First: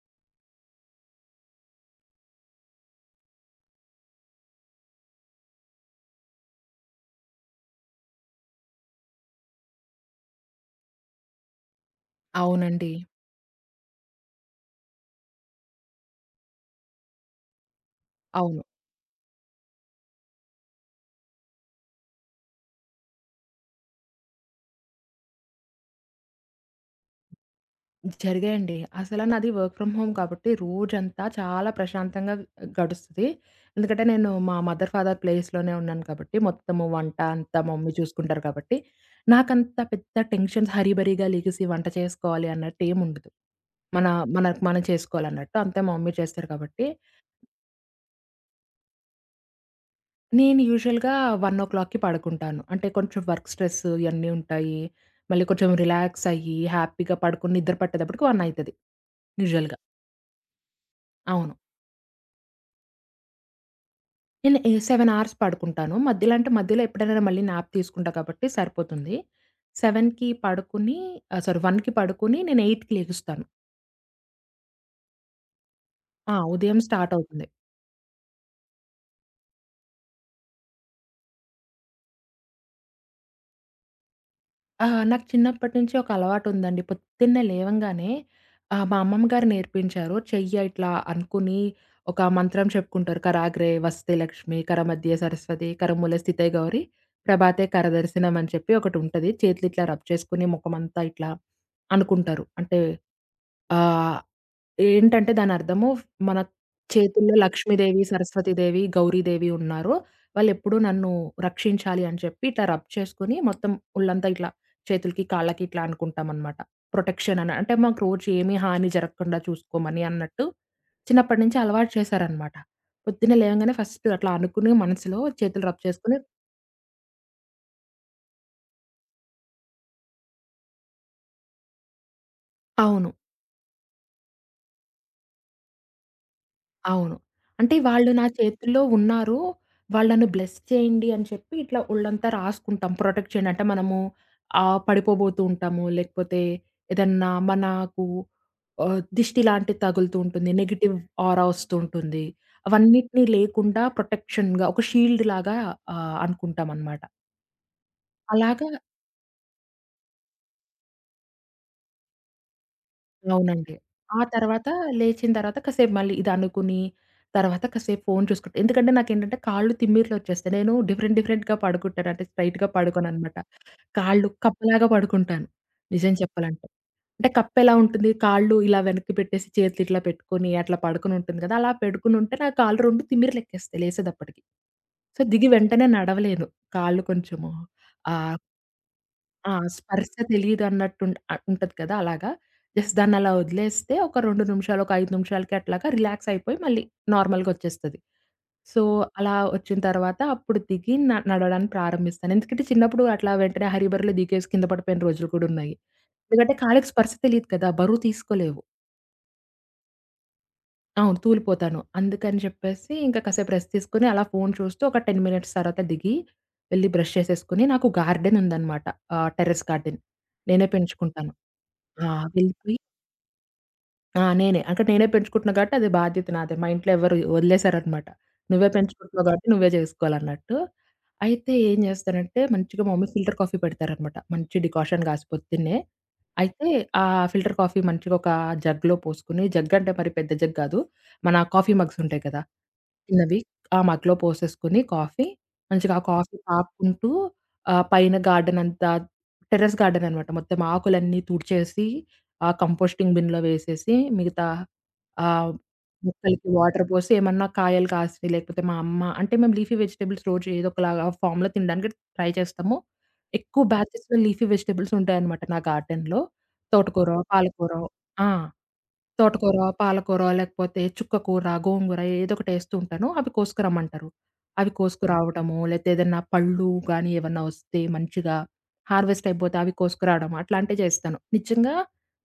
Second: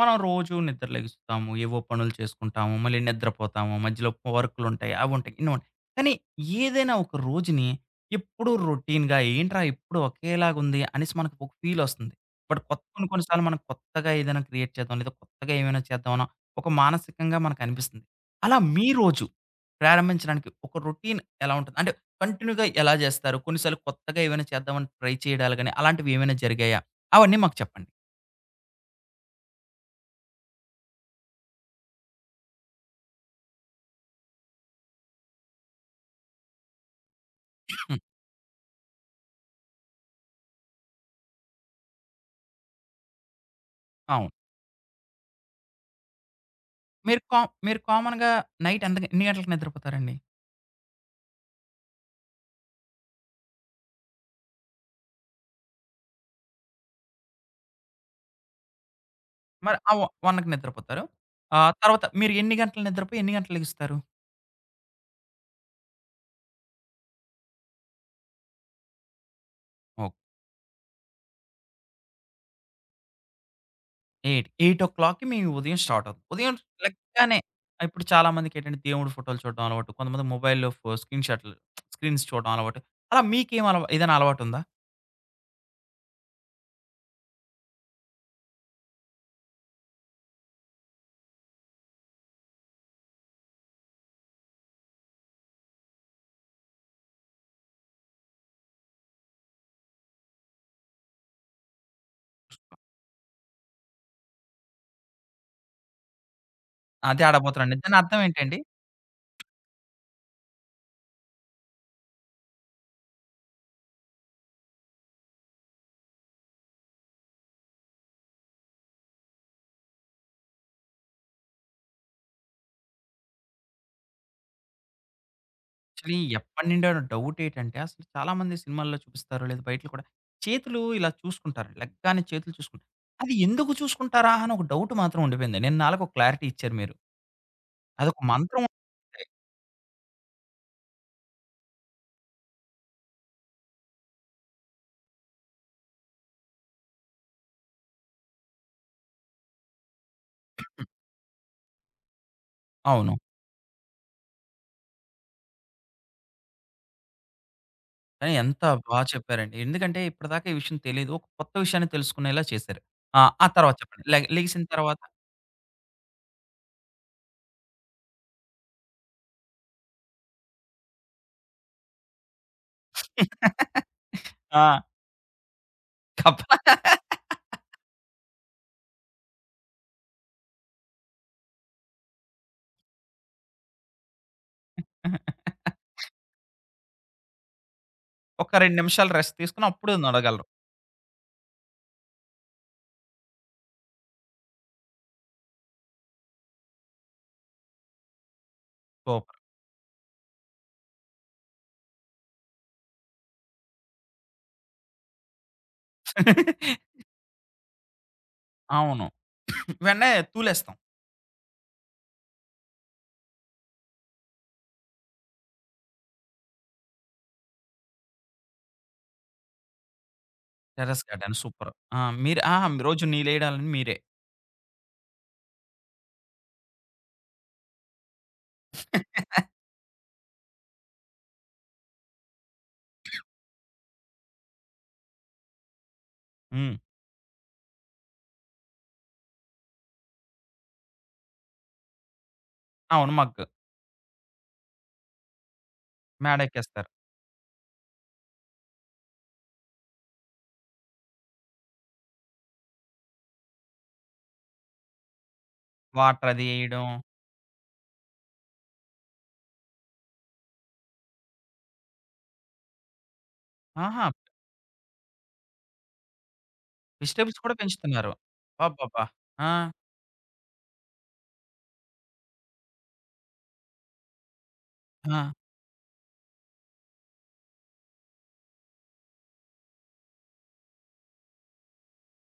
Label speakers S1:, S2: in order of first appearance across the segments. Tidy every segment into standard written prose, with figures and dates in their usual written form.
S1: మనం రోజు నిద్ర లెగుస్తాము. ఏవో పనులు చేసుకుంటాము. మళ్ళీ నిద్రపోతాము. మధ్యలో వర్కులుంటాయి. అవుంటాయి. ఇన్నుంటాయి. కానీ ఏదైనా ఒక రోజుని ఎప్పుడూ రొటీన్‌గా ఏంట్రా! ఎప్పుడు ఒకేలాగుంది అనేసి మనకు ఒక ఫీలొస్తుంది. బట్ కొత్త
S2: అవునండి.
S1: కొన్ని కొన్ని సార్లు మనం కొత్తగా ఏదైనా క్రియేట్ చేద్దాం. లేదా కొత్తగా ఏమైనా చేద్దామనో ఒక మానసికంగా మనకనిపిస్తుంది. అలా
S2: అవును.
S1: మీ రోజు ప్రారంభించడానికి ఒక రొటీన్ ఎలా ఉంటుంది? అంటే కంటిన్యూగా ఎలా చేస్తారు? కొన్ని సార్లు కొత్తగా ఏమైనా చేద్దామని ట్రై చేయడాలు గాని అలాంటివి ఏమైనా జరిగాయా? అవన్నీ మాకు చెప్పండి.
S2: జరిగాయండి. అసల నాది వర్క్ ఫ్రమ్ హోమ్ కాబట్టి రోజంతా చాలా ప్రశాంతంగా గడుస్తది. ఎందుకంటే నేను మా మదర్, ఫాదర్ ప్లేస్‌లోనే ఉన్నాను కాబట్టి మొత్తము వంట అంతా మా మమ్మీ
S1: హ్మ్.
S2: చూసుకుంటారు కాబట్టి నాకంత పెద్ద టెన్షన్స్ హరీబరీగా లెగిసి వంట చేసుకోవాలి అన్నట్టు ఏముండదు. మన
S1: అవును.
S2: మనకు మనం చేసుకోవాలన్నట్టు అంతా మా మమ్మీ చేస్తారు కాబట్టి
S1: మీరు కా మీరు కామన్‌గా నైట్ ఎన్ని గంటలకు నిద్రపోతారండి?
S2: నేను యూజువల్‌గా 1:00కి పడుకుంటాను. అంటే కొంచెం వర్క్ స్ట్రెస్ ఇయన్నీ ఉంటాయి. మళ్ళీ కొంచెం రిలాక్స్ అయ్యి హ్యాపీగా పడుకొని నిద్ర పట్టేటప్పటికి 1 అయితది యూజువల్‌గా.
S1: మరి ఆ! 1కి నిద్రపోతారు.
S2: అవును.
S1: తర్వాత మీరు ఎన్ని గంటలు నిద్రపోయి ఎన్ని గంటలకు లెగుస్తారు?
S2: నేను ఏ 7 అవర్స్ పడుకుంటాను. మధ్యలో ఎప్పుడైనా మళ్ళీ న్యాప్ తీసుకుంటా కాబట్టి సరిపోతుంది.
S1: ఓకే.
S2: 7కి పడుకుని ఆహ్, సారీ 1కి పడుకుని నేను 8కి లెగుస్తాను.
S1: 8, 8:00కి మీ ఉదయం స్టార్ట్ అవుతుంది.
S2: ఆ!
S1: ఉదయం
S2: ఉదయం స్టార్ట్
S1: లెగ్గానే
S2: అవుతుంది.
S1: ఇప్పుడు చాలామందికేంటంటే దేవుడి ఫోటోలు చూడడం అలవాటు. కొంతమంది మొబైల్‌లో స్క్రీన్ షాట్లు స్క్రీన్స్ చూడడం అలవాటు. అలా మీకేం అలవా ఏదైనా అలవాటుందా?
S2: ఆ! నాకు చిన్నప్పటి నుంచి ఒక అలవాటుందండి. పొద్దున్నే లేవంగానే మా అమ్మమ్మ గారు నేర్పించారు. చెయ్య ఇట్లా అనుకుని ఒక మంత్రం చెప్పుకుంటారు. కరాగ్రే వస్తే లక్ష్మి, కరమధ్యే సరస్వతి, కరమూల స్థితే గౌరి, ప్రభాతే కరదర్శనం అని చెప్పి ఒకటుంటది. చేతులు ఇట్లా రబ్ చేసుకొని ముఖమంతా ఇట్లా అనుకుంటారు. అంటే ఆహ్, ఏంటంటే దానర్థము మన
S1: అదే
S2: చేతుల్లో
S1: అడగబోతున్నానండి. దాని
S2: లక్ష్మీదేవి,
S1: అర్థం ఏంటండి?
S2: సరస్వతీదేవి, గౌరీదేవి ఉన్నారు. వాళ్ళెప్పుడూ నన్ను రక్షించాలి అని చెప్పి ఇట్లా రబ్ చేసుకొని మొత్తం ఒళ్ళంతా ఇట్లా చేతులకి, కాళ్ళకి ఇట్లా అనుకుంటామనమాట. ప్రొటెక్షన్ అని. అంటే మాకు రోజు ఏమి హాని జరగకుండా చూసుకోమని అన్నట్టు చిన్నప్పటి నుంచి అలవాటు చేశారనమాట. పొద్దున్నే లేవంగానే ఫస్ట్ అట్లా అనుకుని మనసులో చేతులు రబ్ చేసుకొని.
S1: యాక్చువల్లీ ఎప్పటినుండో డౌట్ ఏటంటే, అసలు చాలామంది సినిమాల్లో చూపిస్తారు, లేదా బయటలో కూడా చేతులు ఇలా చూసుకుంటారు. లెగ్గానే చేతులు చూసుకుంటారు.
S2: అవును.
S1: అది ఎందుకు చూసుకుంటారా అని ఒక డౌట్ మాత్రం ఉండిపోయింది. నిన్న ఆళ్ళకి ఒక క్లారిటీ ఇచ్చారు మీరు.
S2: అవును. అంటే వాళ్ళు
S1: అదొక
S2: నా
S1: మంత్రం
S2: చేతుల్లో
S1: ఉంటుంది.
S2: ఉన్నారు. వాళ్ళను బ్లెస్ చేయండి అని చెప్పి ఇట్లా ఒళ్ళంతా రాసుకుంటాం ప్రొటెక్ట్ చేయండి. అంటే మనము పడిపోబోతూ ఉంటాము. లేకపోతే ఏదన్నా మనకు దిష్టి లాంటిది తగులుతూ ఉంటుంది. నెగెటివ్ ఆరా వస్తూ ఉంటుంది.
S1: అవును.
S2: అవన్నిటిని లేకుండా ప్రొటెక్షన్‌గా ఒక షీల్డ్ లాగా అనుకుంటామనమాట.
S1: కానీ ఎంత
S2: అలాగా.
S1: చెప్పారండి. ఎందుకంటే ఇప్పటిదాకా ఈ విషయం తెలీదు. ఒక కొత్త విషయాన్ని తెలుసుకునేలా చేశారు. ఆ! ఆ
S2: అవునండి.
S1: తర్వాత చెప్పండి.
S2: ఆ
S1: లెగిసిన
S2: తర్వాత
S1: తర్వాత
S2: లేచిన తర్వాత కాసేపు మళ్ళీ ఇది అనుకుని, తర్వాత కాసేపు ఫోను చూసుకుంటా. ఎందుకంటే నాకేంటంటే కాళ్ళు తిమ్మిర్లొచ్చేస్తాయి. నేను డిఫరెంట్ డిఫరెంట్‌గా పడుకుంటాను. అంటే స్ట్రెయిట్‌గా పడుకోననమాట. కాళ్ళు
S1: ఆ!
S2: కప్పలాగా పడుకుంటాను నిజం
S1: కప్ప
S2: చెప్పాలంటే. అంటే కప్పెలా ఉంటుంది, కాళ్ళు ఇలా వెనక్కి పెట్టేసి చేతులు ఇట్లా పెట్టుకొని అట్లా పడుకొని ఉంటుంది కదా! అలా పెడుకొని ఉంటే నా కాళ్ళు 2 తిమ్మిర్లెక్కేస్తాయి లేసేదప్పటికి. సో, దిగి వెంటనే నడవలేను. కాళ్ళు కొంచెము ఆహ్
S1: ఒక 2 నిమిషాలు రెస్ట్
S2: ఆ!
S1: తీసుకొని అప్పుడు
S2: స్పర్శ
S1: నడగలరు.
S2: తెలీదన్నట్టుంట ఉంటది కదా! అలాగా. జస్ట్ దాన్నలా వదిలేస్తే ఒక 2 నిమిషాలు, ఒక 5 నిమిషాలకి అట్లాగా రిలాక్స్ అయిపోయి మళ్ళీ నార్మల్‌గొచ్చేస్తది. సో, అలా
S1: సూపర్.
S2: వచ్చిన తర్వాత అప్పుడు దిగి నడవడానికి ప్రారంభిస్తాను. ఎందుకంటే చిన్నప్పుడు అట్లా వెంటనే హరీబరీలో దిగేసి కింద పడిపోయిన రోజులు కూడా ఉన్నాయి. ఎందుకంటే కాళ్ళకి స్పర్శ తెలీదు కదా! బరువు తీసుకోలేవు.
S1: అవును. వెంటనే తూలేస్తాం.
S2: అవును. తూలిపోతాను. అందుకని చెప్పేసి ఇంకా కాసేపు రెస్ట్ తీసుకొని అలా ఫోను చూస్తూ ఒక 10 మినిట్స్ తర్వాత దిగి వెళ్లి బ్రష్ చేసేసుకొని నాకు గార్డెనుందనమాట. Terrace garden. నేనే
S1: టెర్రస్
S2: పెంచుకుంటాను.
S1: Garden super. ఆ!
S2: ఆ!
S1: మీరు ఆహా!
S2: వెళ్ళిపోయి
S1: రోజు నీళ్లేయడాలని మీరే.
S2: ఆ! నేనే. అంటే నేనే పెంచుకుంటున్నా కాబట్టి అది బాధ్యత నాదే. మా ఇంట్లో ఎవరు వదిలేసారనమాట. "నువ్వే పెంచుకుంటున్నావు కాబట్టి నువ్వే చేసుకోవాలన్నట్టు." అయితే ఏం చేస్తానంటే మంచిగా మా మమ్మీ ఫిల్టర్ కాఫీ పెడతారనమాట. మంచి డికాషన్ కాసి పొద్దున్నే. అయితే
S1: హ్మ్.
S2: ఆ ఫిల్టర్ కాఫీ మంచిగా ఒక జగ్‌లో పోసుకొని జగ్ అంటే మరి పెద్ద జగ్ కాదు. మన కాఫీ మగ్స్ ఉంటాయి కదా!
S1: అవును.
S2: చిన్నవి.
S1: మగ్గు.
S2: ఆ మగ్‌లో పోసేసుకొని కాఫీ, మంచిగా ఆ కాఫీ
S1: మేడెక్కేస్తారు.
S2: తాపుకుంటూ పైన గార్డెన్ అంతా టెర్రస్ గార్డెన్ అనమాట. మొత్తం ఆకులన్నీ తుడిచేసి, ఆ కంపోస్టింగ్ బిన్‌లో వేసేసి, మిగతా ఆహ్,
S1: వాటర్ అది
S2: మొక్కలకి వాటర్
S1: ఎయడం.
S2: పోసి ఏమన్నా కాయలు కాసినయి లేకపోతే మా అమ్మ అంటే మేము లీఫీ వెజిటబుల్స్ రోజు ఏదో ఒకలాగా ఫామ్‌లో తినడానికి ట్రై చేస్తాము. ఎక్కువ
S1: ఆహా!
S2: బ్యాచెస్‌లో లీఫీ వెజిటబుల్స్ ఉంటాయన్నమాట నా గార్డెన్‌లో. తోటకూర,
S1: వెజిటబుల్స్ కూడా
S2: పాలకూర.
S1: పెంచుతున్నారు.
S2: ఆ!
S1: అబ్బబ్బా! ఆ!
S2: తోటకూర, పాలకూర లేకపోతే చుక్క కూర, గోంగూర ఏదోకటి ఏస్తూ ఉంటాను. అవి కోసుకురమ్మంటారు. అవి
S1: ఆ!
S2: కోసుకురావడము, లేతే ఏదన్నా పళ్ళు గానీ ఏవన్నా వస్తే మంచిగా హార్వెస్ట్ అయిపోతే అవి కోసుకురావడం అట్లాంటివి చేస్తాను. నిజంగా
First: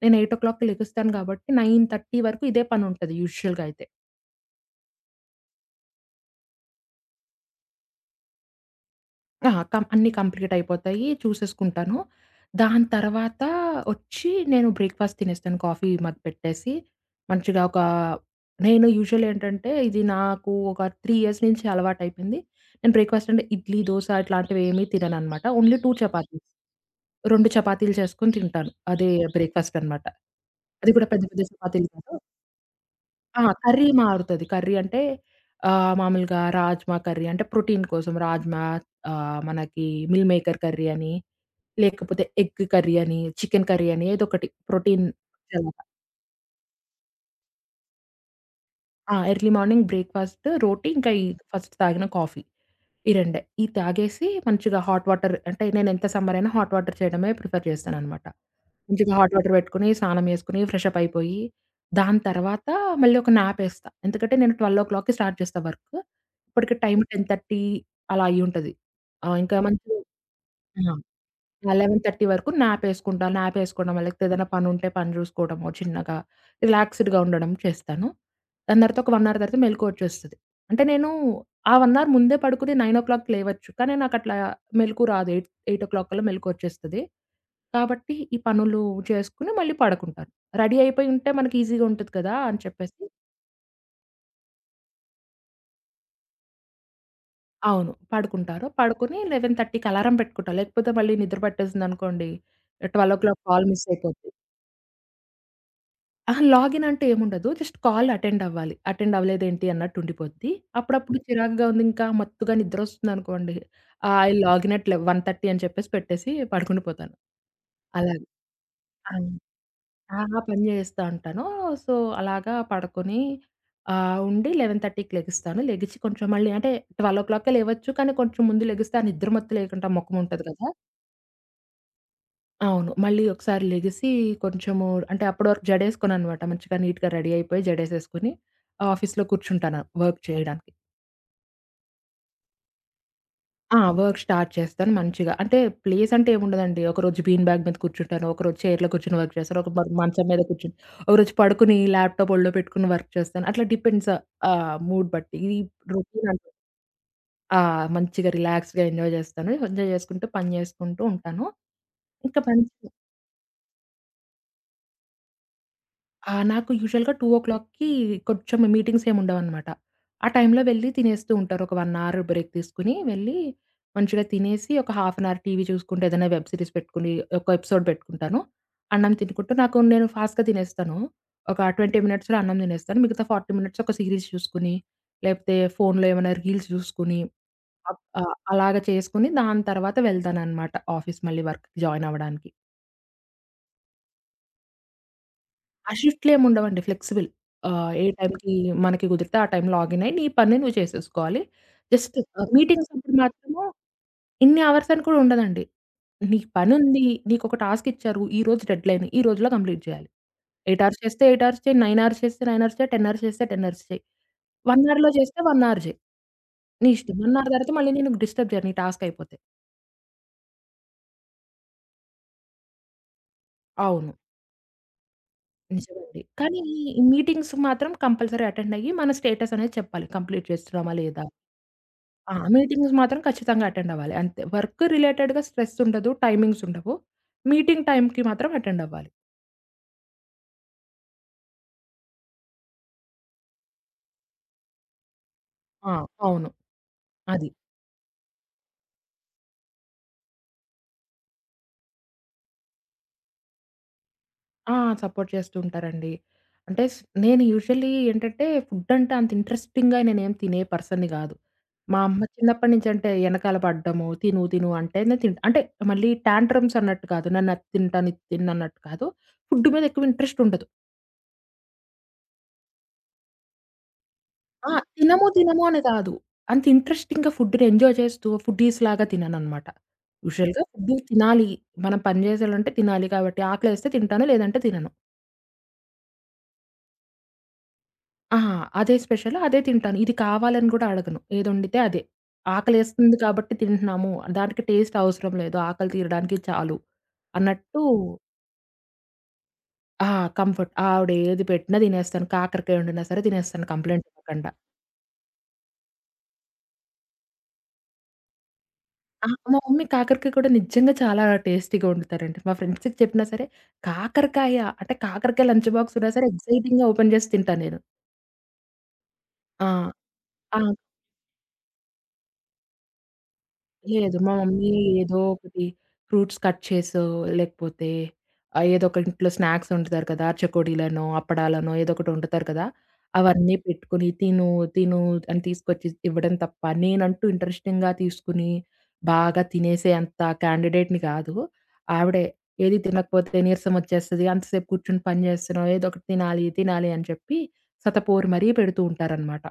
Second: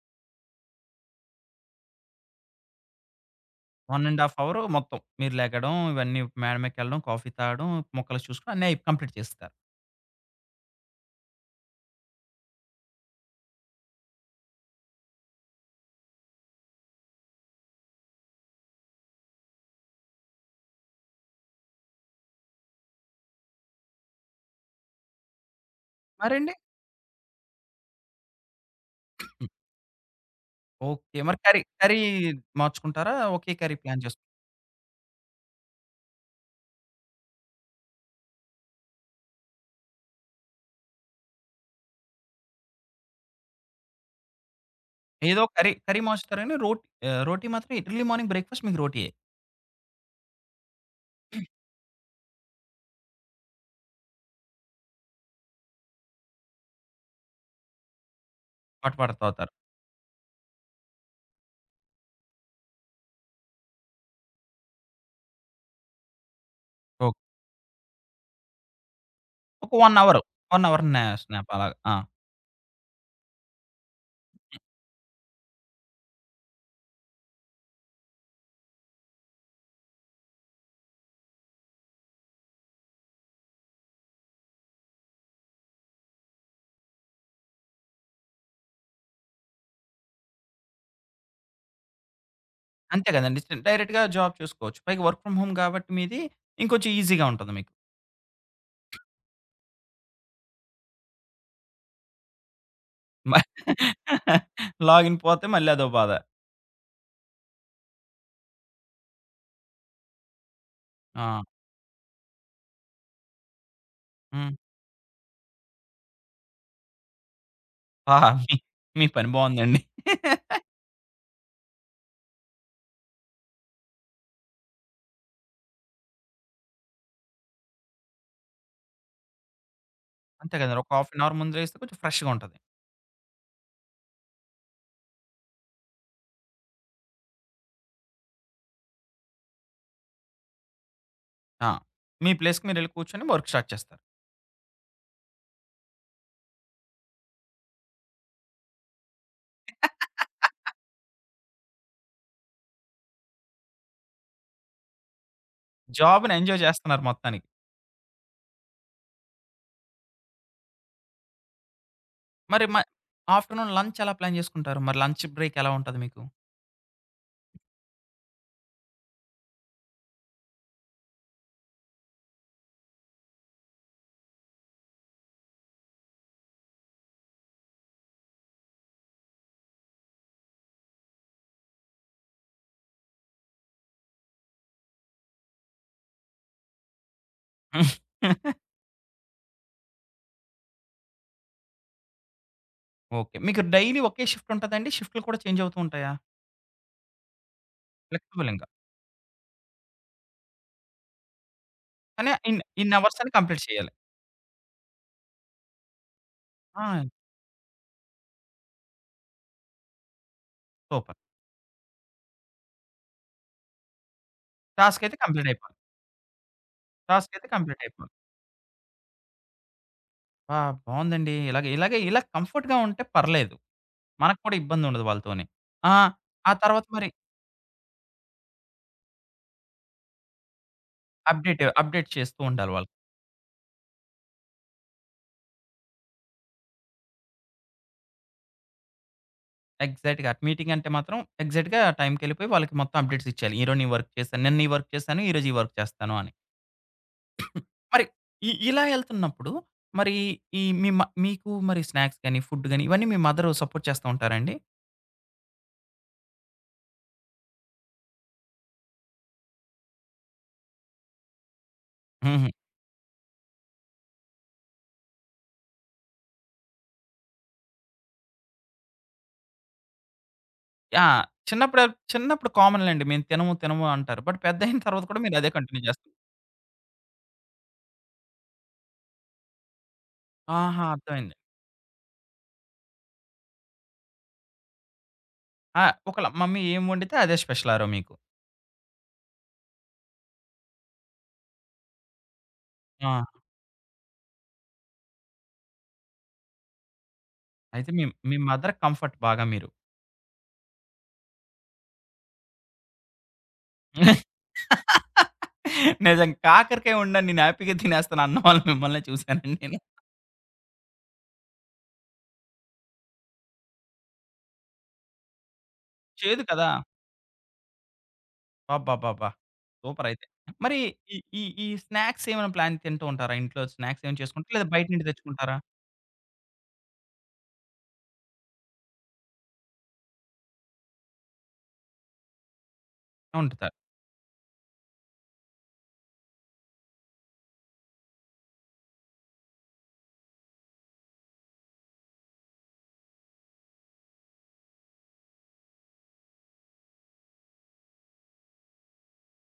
S2: నేను 8:00 లెగుస్తాను కాబట్టి 9:30 వరకు ఇదే పనుంటది యూజువల్‌గా అయితే.
S1: 1 ½ అవర్ మొత్తం మీరు లెగడం, ఇవన్నీ మేడ మీదకెళ్ళడం, కాఫీ తాగడం, మొక్కలు చూసుకోవడం అన్నీ అయి కంప్లీట్
S2: ఆ!
S1: చేస్తారు.
S2: అన్నీ కంప్లీట్ అయిపోతాయి. చూసేసుకుంటాను. దాని తర్వాత ఒచ్చి నేను బ్రేక్‌ఫాస్ట్ తినేస్తాను. కాఫీ మగ్ పెట్టేసి, మంచిగా ఒక నేను యూజువల్ ఏంటంటే, ఇది నాకు ఒక 3 ఇయర్స్ నుంచి అలవాటయిపోయింది. నేను బ్రేక్‌ఫాస్ట్ అంటే ఇడ్లీ, దోస ఇట్లాంటివేమీ తినననమాట. ఓన్లీ 2 చపాతీస్.
S1: మరండి?
S2: 2 చపాతీలు చేసుకొని తింటాను. అదే బ్రేక్‌ఫాస్ట్ అనమాట. అది కూడా
S1: ఓకే.
S2: పెద్ద
S1: మరి
S2: పెద్ద
S1: కర్రీ,
S2: చపాతీలు
S1: కర్రీ
S2: కాదు.
S1: మార్చుకుంటారా?
S2: ఆ!
S1: ఒకే కర్రీ
S2: కర్రీ
S1: ప్లాన్ చేసు
S2: మారుతది. కర్రీ అంటే మామూలుగా రాజ్మా కర్రీ అంటే ప్రోటీన్ కోసం రాజ్మా మనకి మిల్ మేకర్ కర్రీ అని, లేకపోతే ఎగ్ కర్రీ అని, చికెన్ కర్రీ అని ఏదోకటి ప్రోటీన్
S1: ఏదో కర్రీ,
S2: వచ్చేలాగా.
S1: కర్రీ మార్చుతారు గాని రోటీ మాత్రం ఎర్లీ మార్నింగ్ బ్రేక్‌ఫాస్ట్ మీకు రోటీయే.
S2: ఆ! ఎర్లీ మార్నింగ్ బ్రేక్‌ఫాస్ట్ రోటీ ఇంకా ఈ ఫస్ట్ తాగిన కాఫీ. ఈ రెండే. ఇయి తాగేసి మంచిగా హాట్ వాటర్ అంటే నేనెంత సమ్మర్ అయినా హాట్ వాటర్ చేయడమే ప్రిఫర్ చేస్తాననమాట.
S1: హాట్
S2: కొద్దిగా
S1: వాటర్
S2: హాట్
S1: తాగుతారు.
S2: వాటర్ పెట్టుకొని, స్నానం చేసుకొని, ఫ్రెష్ అప్ అయిపోయి, దాని తర్వాత మళ్ళీ ఒక న్యాప్ ఏస్తా. ఎందుకంటే నేను 12:00కి స్టార్ట్ చేస్తా వర్క్. ఇప్పటికి టైమ్
S1: ఓకే.
S2: 10:30 అలా అయ్యుంటది. ఆ! ఇంకా
S1: ఒక
S2: మంచి
S1: 1 అవర్. 1
S2: ఆ!
S1: అవర్
S2: ఆ!
S1: న్యా స్నాప్ అలాగా. ఆ!
S2: 11:30 వరకు నాపేసుకుంటా. నాపేసుకోవడమో, లేకపోతే ఏదైనా పనుంటే పని జూసుకోవడమో చిన్నగా, రిలాక్స్‌డ్‌గా ఉండడం చేస్తాను. దాని తర్వాత ఒక 1 అవర్ తర్వాత మెలుకువ వచ్చేస్తది. అంటే నేను ఆ 1 అవర్ ముందే పడుకుని 9:00 లేవచ్చు. కానీ నాకట్లా మెలుకువ రాదు. 8:00 కల్లా మెలుకువ వచ్చేస్తది. కాబట్టి ఈ పనులు చేసుకొని మళ్ళీ పడుకుంటాను. రెడీ అయిపోయి ఉంటే మనకి ఈజీగా ఉంటది కదా! అని చెప్పేసి.
S1: అంతే కదండీ. స్ డైరెక్ట్‌గా జాబ్ చూసుకోవచ్చు. పైగా వర్క్ ఫ్రమ్ హోమ్ కాబట్టి మీది ఇంకొంచెం ఈజీగా ఉంటది మీకు.
S2: అవును. పడుకుంటారు. పడుకొని 11:30కి అలారం పెట్టుకుంటా. లేకపోతే మళ్ళీ నిద్ర పట్టేసిందనుకోండి 12:00
S1: మ
S2: కాల్ మిస్ అయిపోద్ది.
S1: లాగిన్ పోతే మళ్ళీ అదో బాధ.
S2: అహా! లాగిన్ అంటూ ఏముండదు. జస్ట్ కాల్ అటెండ్ అవ్వాలి. అటెండ్ అవ్వలేదేంటి అన్నట్టు ఉండిపోద్ది. అప్పుడప్పుడు
S1: ఆ!
S2: చిరాకుగా ఉంది ఇంకా మత్తుగా నిద్రొస్తుందనుకోండి. I
S1: hmm.
S2: లాగిన్ అట్ లెవ్ 1:30 అని చెప్పేసి పెట్టేసి పడుకుండిపోతాను.
S1: ఆ!
S2: అలాగ.
S1: మీ మీ పని
S2: అవును.
S1: బావుందండి.
S2: ఆ! ఆ పని చేస్తా ఉంటాను. సో, అలాగా పడుకొని ఆహ్, ఉండి 11:30కి లెగుస్తాను. లెగిచి కొంచెం మళ్ళీ అంటే 12:00కే లేవచ్చు. కానీ కొంచెం ముందు లెగిస్తే ఆ నిద్ర మత్తు లేకుండా మొఖం ఉంటది
S1: అంతే
S2: కదా!
S1: కదండీ. ఒక హాఫ్ ఎన్ అవర్ ముందు లేస్తే కొంచెం ఫ్రెష్‌గా ఉంటది.
S2: అవును. మళ్ళీ ఒకసారి లెగిసి కొంచెము అంటే అప్పటి వరకు జడేసుకోననమాట. మంచిగా నీట్‌గా రెడీ అయిపోయి జడేసేసుకొని ఆఫీస్‌లో కూర్చుంటాను వర్క్ చేయడానికి.
S1: ఆ! మీ ప్లేస్‌కి మీరెళ్లి కూర్చొని వర్క్ స్టార్ట్
S2: ఆ!
S1: చేస్తారు.
S2: వర్క్ స్టార్ట్ చేస్తాను మంచిగా. అంటే ప్లేస్ అంటే ఏముండదండి. ఒకరోజు బీన్ బ్యాగ్ మీద కూర్చుంటాను. ఒకరోజు చైర్‌లో కూర్చొని వర్క్ చేస్తాను. ఒక మంచం మీద కూర్చొని ఒకరోజు పడుకుని ల్యాప్‌టాప్ ఒళ్ళో పెట్టుకొని వర్క్ చేస్తాను. అట్లా డిపెండ్స్ మూడ్ బట్టి. ఇది రొటీన్
S1: జాబ్‌ని
S2: అంటే.
S1: ఎంజాయ్ చేస్తున్నారు మొత్తానికి.
S2: ఆ! మంచిగా రిలాక్స్‌గా ఎంజాయ్ చేస్తాను. ఎంజాయ్ చేసుకుంటూ పని చేసుకుంటూ ఉంటాను. ఇంకా
S1: మరి మ
S2: మంచి.
S1: ఆఫ్టర్‌నూన్ లంచ్ ఎలా ప్లాన్ చేసుకుంటారు? మరి లంచ్ బ్రేక్ ఎలా ఉంటది మీకు?
S2: ఆ! నాకు యూజువల్‌గా 2:00కి కొంచెం మీటింగ్స్ ఏమి ఉండవనమాట. ఆ టైంలో వెళ్లి తినేస్తూ ఉంటారు. ఒక 1 అవర్ బ్రేక్ తీసుకొని వెళ్లి మంచిగా తినేసి ఒక హాఫ్ అన్ అవర్ టీవీ చూసుకుంటే ఏదైనా వెబ్ సీరీస్ పెట్టుకొని ఒక ఎపిసోడ్ పెట్టుకుంటాను. అన్నం తినుకుంటూ నాకు నేను ఫాస్ట్‌గా తినేస్తాను. ఒక 20 మినిట్స్‌లో అన్నం తినేస్తాను. మిగతా 40 మినిట్స్ ఒక సీరీస్ చూసుకొని, లేకపోతే ఫోన్‌లో ఏమైనా రీల్స్ చూసుకొని, అలాగ చేసుకొని దాని తర్వాత వెళ్తాననమాట ఆఫీస్ మళ్ళీ వర్క్‌కి జాయిన్ అవ్వడానికి.
S1: ఓకే. మీకు డైలీ ఒకే షిఫ్ట్ ఉంటదండి? షిఫ్ట్‌లు కూడా చేంజ్ అవుతూ
S2: ఆ
S1: ఉంటాయా?
S2: షిఫ్ట్‌లేముండవండి ఫ్లెక్సిబుల్. ఏ
S1: ఫ్లెక్సిబుల్
S2: టైంకి
S1: ఇంకా.
S2: మనకి కుదిరితే ఆ టైం లాగినయి నీ పని నువ్వు చేసేసుకోవాలి. జస్ట్
S1: కానీ
S2: మీటింగ్స్
S1: ఇన్ని
S2: అప్పుడు
S1: అవర్స్ అని
S2: మాత్రము
S1: కంప్లీట్ చేయాలి.
S2: ఇన్ని అవర్స్ అని కూడా ఉండదండి. నీకు
S1: ఆ!
S2: పనుంది, నీకొక టాస్క్ ఇచ్చారు, ఈ రోజు డెడ్‌లైన్, ఈ రోజులో కంప్లీట్ చేయాలి. 8 అవర్స్
S1: సూపర్.
S2: చేస్తే 8 అవర్స్ చేయి, 9 అవర్స్ చేస్తే 9 అవర్స్ చేయి, 10 అవర్స్ చేస్తే 10 అవర్స్ చేయి. 1
S1: టాస్క్
S2: అవర్‌లో
S1: అయితే
S2: చేస్తే
S1: కంప్లీట్
S2: 1
S1: అయిపోవాలి.
S2: అవర్ చేయి. నీ ఇష్టం.
S1: టాస్క్
S2: 1
S1: అయితే
S2: అవర్ తర్వాత
S1: కంప్లీట్
S2: మళ్ళీ నేను
S1: అయిపోవాలి.
S2: డిస్టర్బ్ చేయను నీ టాస్క్ అయిపోతే.
S1: ఆ! బావుందండి. ఇలాగే ఇలాగే ఇలా కంఫర్ట్‌గా ఉంటే పర్లేదు.
S2: అవును.
S1: మనకు కూడా ఇబ్బందుండదు వాళ్ళతోని. ఆ!
S2: నిజమండి.
S1: ఆ
S2: కానీ
S1: తర్వాత
S2: ఈ
S1: మరి
S2: మీటింగ్స్ మాత్రం కంపల్సరీ అటెండ్ అయ్యి మన స్టేటస్ అనేది చెప్పాలి. కంప్లీట్ చేస్తున్నామా లేదా?
S1: అప్డేట్, అప్డేట్
S2: ఆ!
S1: చేస్తూ ఉండాలి
S2: మీటింగ్స్
S1: వాళ్ళకి.
S2: మాత్రం ఖచ్చితంగా అటెండ్ అవ్వాలి. అంతే. వర్క్ రిలేటెడ్‌గా స్ట్రెస్ ఉండదు. టైమింగ్స్ ఉండవు. మీటింగ్ టైమ్‌కి మాత్రం అటెండ్ అవ్వాలి.
S1: ఎగ్జాక్ట్‌గా అటు మీటింగ్ అంటే మాత్రం ఎగ్జాక్ట్‌గా టైంకెళ్ళిపోయి వాళ్ళకి మొత్తం అప్డేట్స్ ఇచ్చేయాలి. ఈరోజు నీ వర్క్ చేశాను. నిన్న ఈ వర్క్ చేశాను. ఈరోజు ఈ వర్క్
S2: ఆ!
S1: చేస్తాను అని.
S2: అవును. అది.
S1: మరి ఇలా ఎళ్తున్నప్పుడు మరి ఈ మీ మ మీకు మరి స్నాక్స్ గాని, ఫుడ్ గాని ఇవన్నీ మీ మదరు సపోర్ట్ చేస్తా ఉంటారండి?
S2: ఆ! సపోర్ట్ చేస్తూ ఉంటారండి. అంటే స్ నేను యూజువల్లీ ఏంటంటే ఫుడ్ అంటే అంత ఇంట్రెస్టింగ్‌గా నేనేం తినే పర్సన్‌ని కాదు. మా అమ్మ చిన్నప్పటి నుంచి అంటే ఎనకాల పడ్డము, తిను తిను అంటేనే తింటా. అంటే మళ్ళీ టాంట్రమ్స్ అన్నట్టు కాదు. నన్ను అది తింటాను, ఇది తినను అన్నట్టు కాదు. ఫుడ్ మీద ఎక్కువ ఇంట్రెస్ట్ ఉండదు.
S1: ఆ! చిన్నప్పుడు చిన్నప్పుడు కామన్‌లెండి. మేము తినము, తినము అంటారు. బట్
S2: ఆ!
S1: పెద్దయిన తర్వాత కూడా
S2: తినము,
S1: మీరు అదే
S2: తినము అని
S1: కంటిన్యూ చేస్తారు.
S2: కాదు. అంత ఇంట్రెస్టింగ్‌గా ఫుడ్‌ని ఎంజాయ్ చేస్తూ ఫుడ్డీస్ లాగా తినననమాట. యూజువల్‌గా
S1: ఆహా!
S2: ఫుడ్డు
S1: అర్థమైంది.
S2: తినాలి. మనం పని చేసేవాళ్ళంటే తినాలి కాబట్టి ఆకలేస్తే తింటాను లేదంటే తినను.
S1: ఆ! ఒకళ మమ్మీ ఏం వండితే అదే స్పెషల్ ఆరోజు మీకు.
S2: ఆహా! అదే స్పెషల్ అదే తింటాను. ఇది కావాలని కూడా అడగను. ఏదొండితే అదే. ఆకలేస్తుంది
S1: ఆ!
S2: కాబట్టి తింటున్నాము. దానికి టేస్ట్ అవసరం లేదు. ఆకలి తీరడానికి చాలు అన్నట్టు.
S1: అయితే మీ మీ మదర్ కంఫర్ట్ బాగా మీరు.
S2: ఆ! కంఫర్ట్. ఆవిడ ఏది పెట్టినా తినేస్తాను. కాకరకాయ వండినా సరే తినేస్తాను కంప్లెయింట్ ఇవ్వకండ.
S1: నిజం. కాకరకాయ వండని నేను హ్యాపీగా తినేస్తాను అన్న వాళ్ళు మిమ్మల్నే
S2: ఆ!
S1: చూసానండి
S2: మా
S1: నేను.
S2: మమ్మీ కాకరకాయ కూడా నిజంగా చాలా టేస్టీగా వండుతారండి. మా ఫ్రెండ్స్‌కి చెప్పినా సరే, కాకరకాయ అంటే కాకరకాయ లంచ్ బాక్స్ ఉన్నా సరే
S1: చేదు కదా!
S2: ఎక్సైటింగ్‌గా ఓపెన్ చేసి తింటా నేను.
S1: అబ్బబ్బబ్బా!
S2: ఆ!
S1: సూపర్ అయితే.
S2: ఆ!
S1: మరి ఈ ఈ ఈ స్నాక్స్ ఏమైనా ప్లాన్ తింటూ ఉంటారా? ఇంట్లో స్నాక్స్
S2: లేదు.
S1: ఏమైనా
S2: మా
S1: చేసుకుంటారా? లేదా
S2: మమ్మీ
S1: బయట నుండి
S2: ఏదో
S1: తెచ్చుకుంటారా?
S2: ఒకటి ఫ్రూట్స్ కట్ చేసో, లేకపోతే ఏదో ఒక ఇంట్లో స్నాక్స్ వండుతారు కదా! చెకోడీలనో, అప్పడాలనో ఏదో ఒకటి వండుతారు కదా! అవన్నీ
S1: వండుతారు.
S2: పెట్టుకొని తిను, తిను అని తీసుకొచ్చి ఇవ్వడం తప్ప, నేనంటూ ఇంట్రెస్టింగ్‌గా తీసుకుని, బాగా తినేసే అంత క్యాండిడేట్‌ని కాదు. ఆవిడే ఏది తినకపోతే నీరసం వచ్చేస్తది. అంతసేపు కూర్చొని పని చేస్తున్నావు. ఏదో ఒకటి తినాలి, తినాలి అని చెప్పి సతపోరు మరీ పెడుతూ ఉంటారనమాట.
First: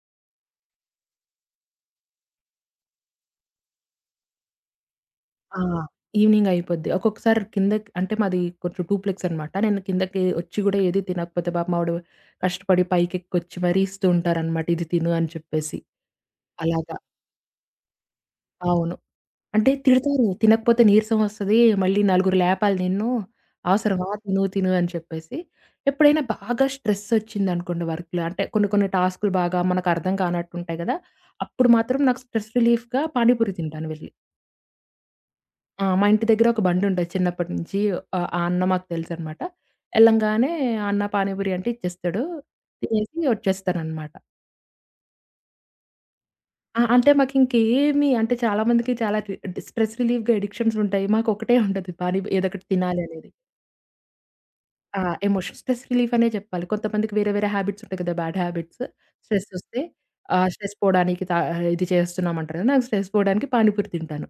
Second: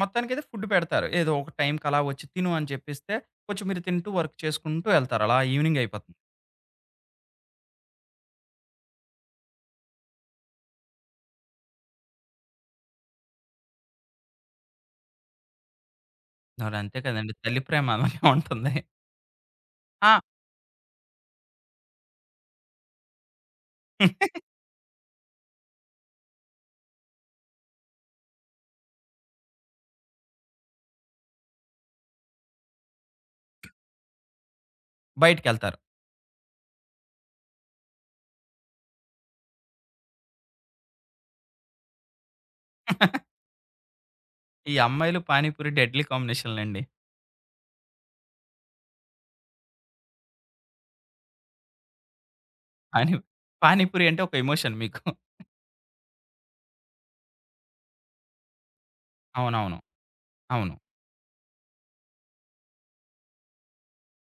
S1: మొత్తానికైతే ఫుడ్ పెడతారు. ఏదో ఒక టైంకి అలా వచ్చి తిను అని చెప్పిస్తే, కొంచెం మీరు తింటూ వర్క్ చేసుకుంటూ ఎళ్తారు. అలా
S2: ఆ!
S1: ఈవినింగ్ అయిపోతుంది.
S2: ఈవినింగ్ అయిపోద్ది. ఒక్కొక్కసారి కిందకి అంటే మాది కొంచెం డూప్లెక్స్ అనమాట. నేను కిందకి వచ్చి గూడా ఏది తినకపోతే పాపం ఆవిడ కష్టపడి పైకెక్కొచ్చి మరీ ఇస్తూ ఉంటారనమాట. ఇది తిను అని చెప్పేసి.
S1: మరి
S2: అలాగా.
S1: అంతే కదండీ! తల్లి ప్రేమ అలాగే ఉంటుంది.
S2: అవును. అంటే
S1: ఆ!
S2: తిడతారు. తినకపోతే నీరసం వస్తది. మళ్ళీ నలుగురు లేపాలి నిన్ను. అవసరమా తిను తిను అని చెప్పేసి. ఎప్పుడైనా బాగా స్ట్రెస్ వచ్చిందనుకోండి వర్క్‌లో అంటే కొన్ని కొన్ని టాస్క్‌లు బాగా మనకు అర్థం కానట్టుంటాయి గదా! అప్పుడు మాత్రం నాకు స్ట్రెస్ రిలీఫ్‌గా పానీపూరి తింటాను వెళ్ళి.
S1: బయటికెళ్తారు.
S2: ఆ! మా ఇంటి దగ్గర ఒక బండుంటది చిన్నప్పటి నుంచి. ఆ అన్న మాకు తెలుసనమాట. ఎళ్ళంగానే ఆ అన్న పానీపూరి అంటే ఇచ్చేస్తాడు. తినేసి వచ్చేస్తాననమాట.
S1: ఈ అమ్మాయిలు పానీపూరి డెడ్లీ
S2: ఆ!
S1: కాంబినేషన్‌లండి.
S2: అంటే మాకింకేమి అంటే చాలా మందికి చాలా రి స్ట్రెస్ రిలీఫ్‌గా అడిక్షన్స్ ఉంటాయి. మాకొకటే ఉంటది పానీ ఏదో ఒకటి తినాలి
S1: పానీ
S2: అనేది.
S1: పానీపూరి అంటే ఒక ఎమోషన్
S2: ఆ!
S1: మీకు.
S2: ఎమోషన్ స్ట్రెస్ రిలీఫ్ అనే చెప్పాలి. కొంతమందికి వేరే వేరే హ్యాబిట్స్ ఉంటాయి కదా! Bad habits. స్ట్రెస్
S1: అవునవును.
S2: వస్తే ఆహ్,
S1: అవును.
S2: స్ట్రెస్ పోవడానికి తా ఇది చేస్తున్నామంటారు కదా! నాకు స్ట్రెస్ పోవడానికి పానీపూరి తింటాను.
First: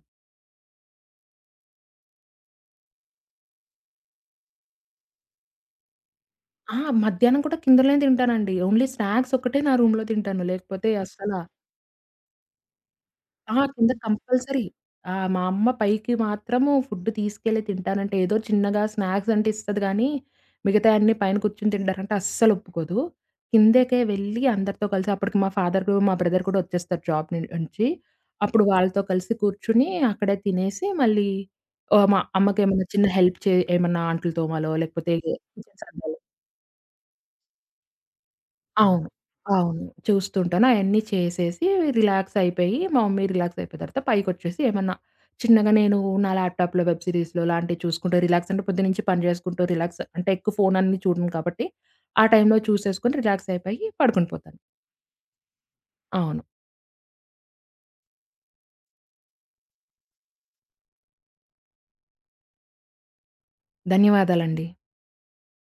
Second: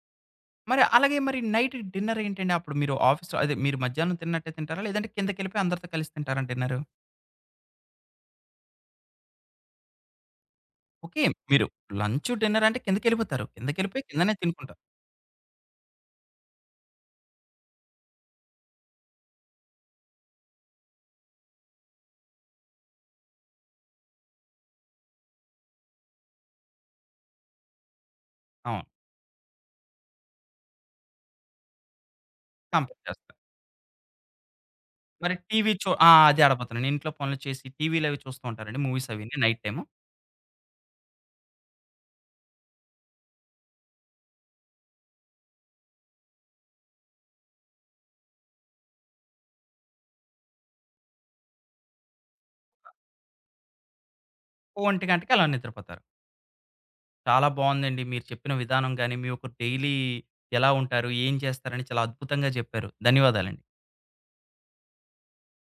S1: మరి అలాగే మరి నైట్ డిన్నర్ ఏంటండి? అప్పుడు మీరు ఆఫీస్‌లో అదే మీరు మధ్యాహ్నం తిన్నట్టే తింటారా? లేదంటే కిందకెళ్ళిపోయి అందరితో కలిసి తింటారా
S2: ఆ!
S1: డిన్నరు?
S2: మధ్యాహ్నం కూడా కిందలోనే తింటానండి. ఓన్లీ స్నాక్స్ ఒక్కటే నా రూమ్‌లో తింటాను. లేకపోతే
S1: ఓకే.
S2: అస్సల.
S1: మీరు లంచ్, డిన్నర్ అంటే కిందకెళ్ళిపోతారు.
S2: ఆ! కింద
S1: కిందకెళ్ళిపోయి కిందనే
S2: కంపల్సరీ.
S1: తినుకుంటారు.
S2: ఆ! మా అమ్మ పైకి మాత్రము ఫుడ్ తీసుకెళ్ళి తింటానంటే, ఏదో చిన్నగా స్నాక్స్ అంటే ఇస్తది గానీ, మిగతాయన్నీ పైన కూర్చొని తింటారంటే అస్సలు ఒప్పుకోదు. కిందకే వెళ్ళి అందరితో కలిసి అప్పటికి మా ఫాదరు, మా బ్రదర్ కూడా ఒచ్చేస్తారు జాబ్ నుంచి. అప్పుడు
S1: అవును.
S2: వాళ్ళతో కలిసి కూర్చుని అక్కడే తినేసి మళ్ళీ మా అమ్మకేమన్నా
S1: కంప్లీట్
S2: చిన్న
S1: చేస్తారు.
S2: హెల్ప్ ఏమన్నా అంట్లు తోమాలో లేకపోతే
S1: మరి టీవీ
S2: కిచెన్
S1: చూ ఆ!
S2: సర్దాలో.
S1: అదే అడబోతున్నాను. ఇంట్లో పనులు చేసి టీవీలవి చూస్తూ ఉంటారండి.
S2: అవును.
S1: మూవీస్ అవన్నీ నైట్ టైము.
S2: అవును. చూస్తుంటాను. అయన్నీ చేసేసి రిలాక్స్ అయిపోయి, మా మమ్మీ రిలాక్స్ అయిపోయిన తర్వాత పైకొచ్చేసి ఏమన్నా చిన్నగా నేను నా ల్యాప్‌టాప్‌లో వెబ్ సిరీస్‌లో లాంటివి చూసుకుంటూ రిలాక్స్ అంటే పొద్దున్నుంచి పని చేసుకుంటూ రిలాక్స్ అంటే ఎక్కువ ఫోన్ అన్ని చూడను కాబట్టి, ఆ టైంలో చూసేసుకొని రిలాక్స్ అయిపోయి పడుకొని పోతాను.
S1: 1:00కి అలా నిద్రపోతారు.
S2: అవును.
S1: చాలా బావుందండి. మీరు చెప్పిన విధానం గాని, మీ యొక్క డైలీ ఎలా ఉంటారు? ఏం చేస్తారని చాలా అద్భుతంగా చెప్పారు. ధన్యవాదాలండి.
S2: ధన్యవాదాలండి.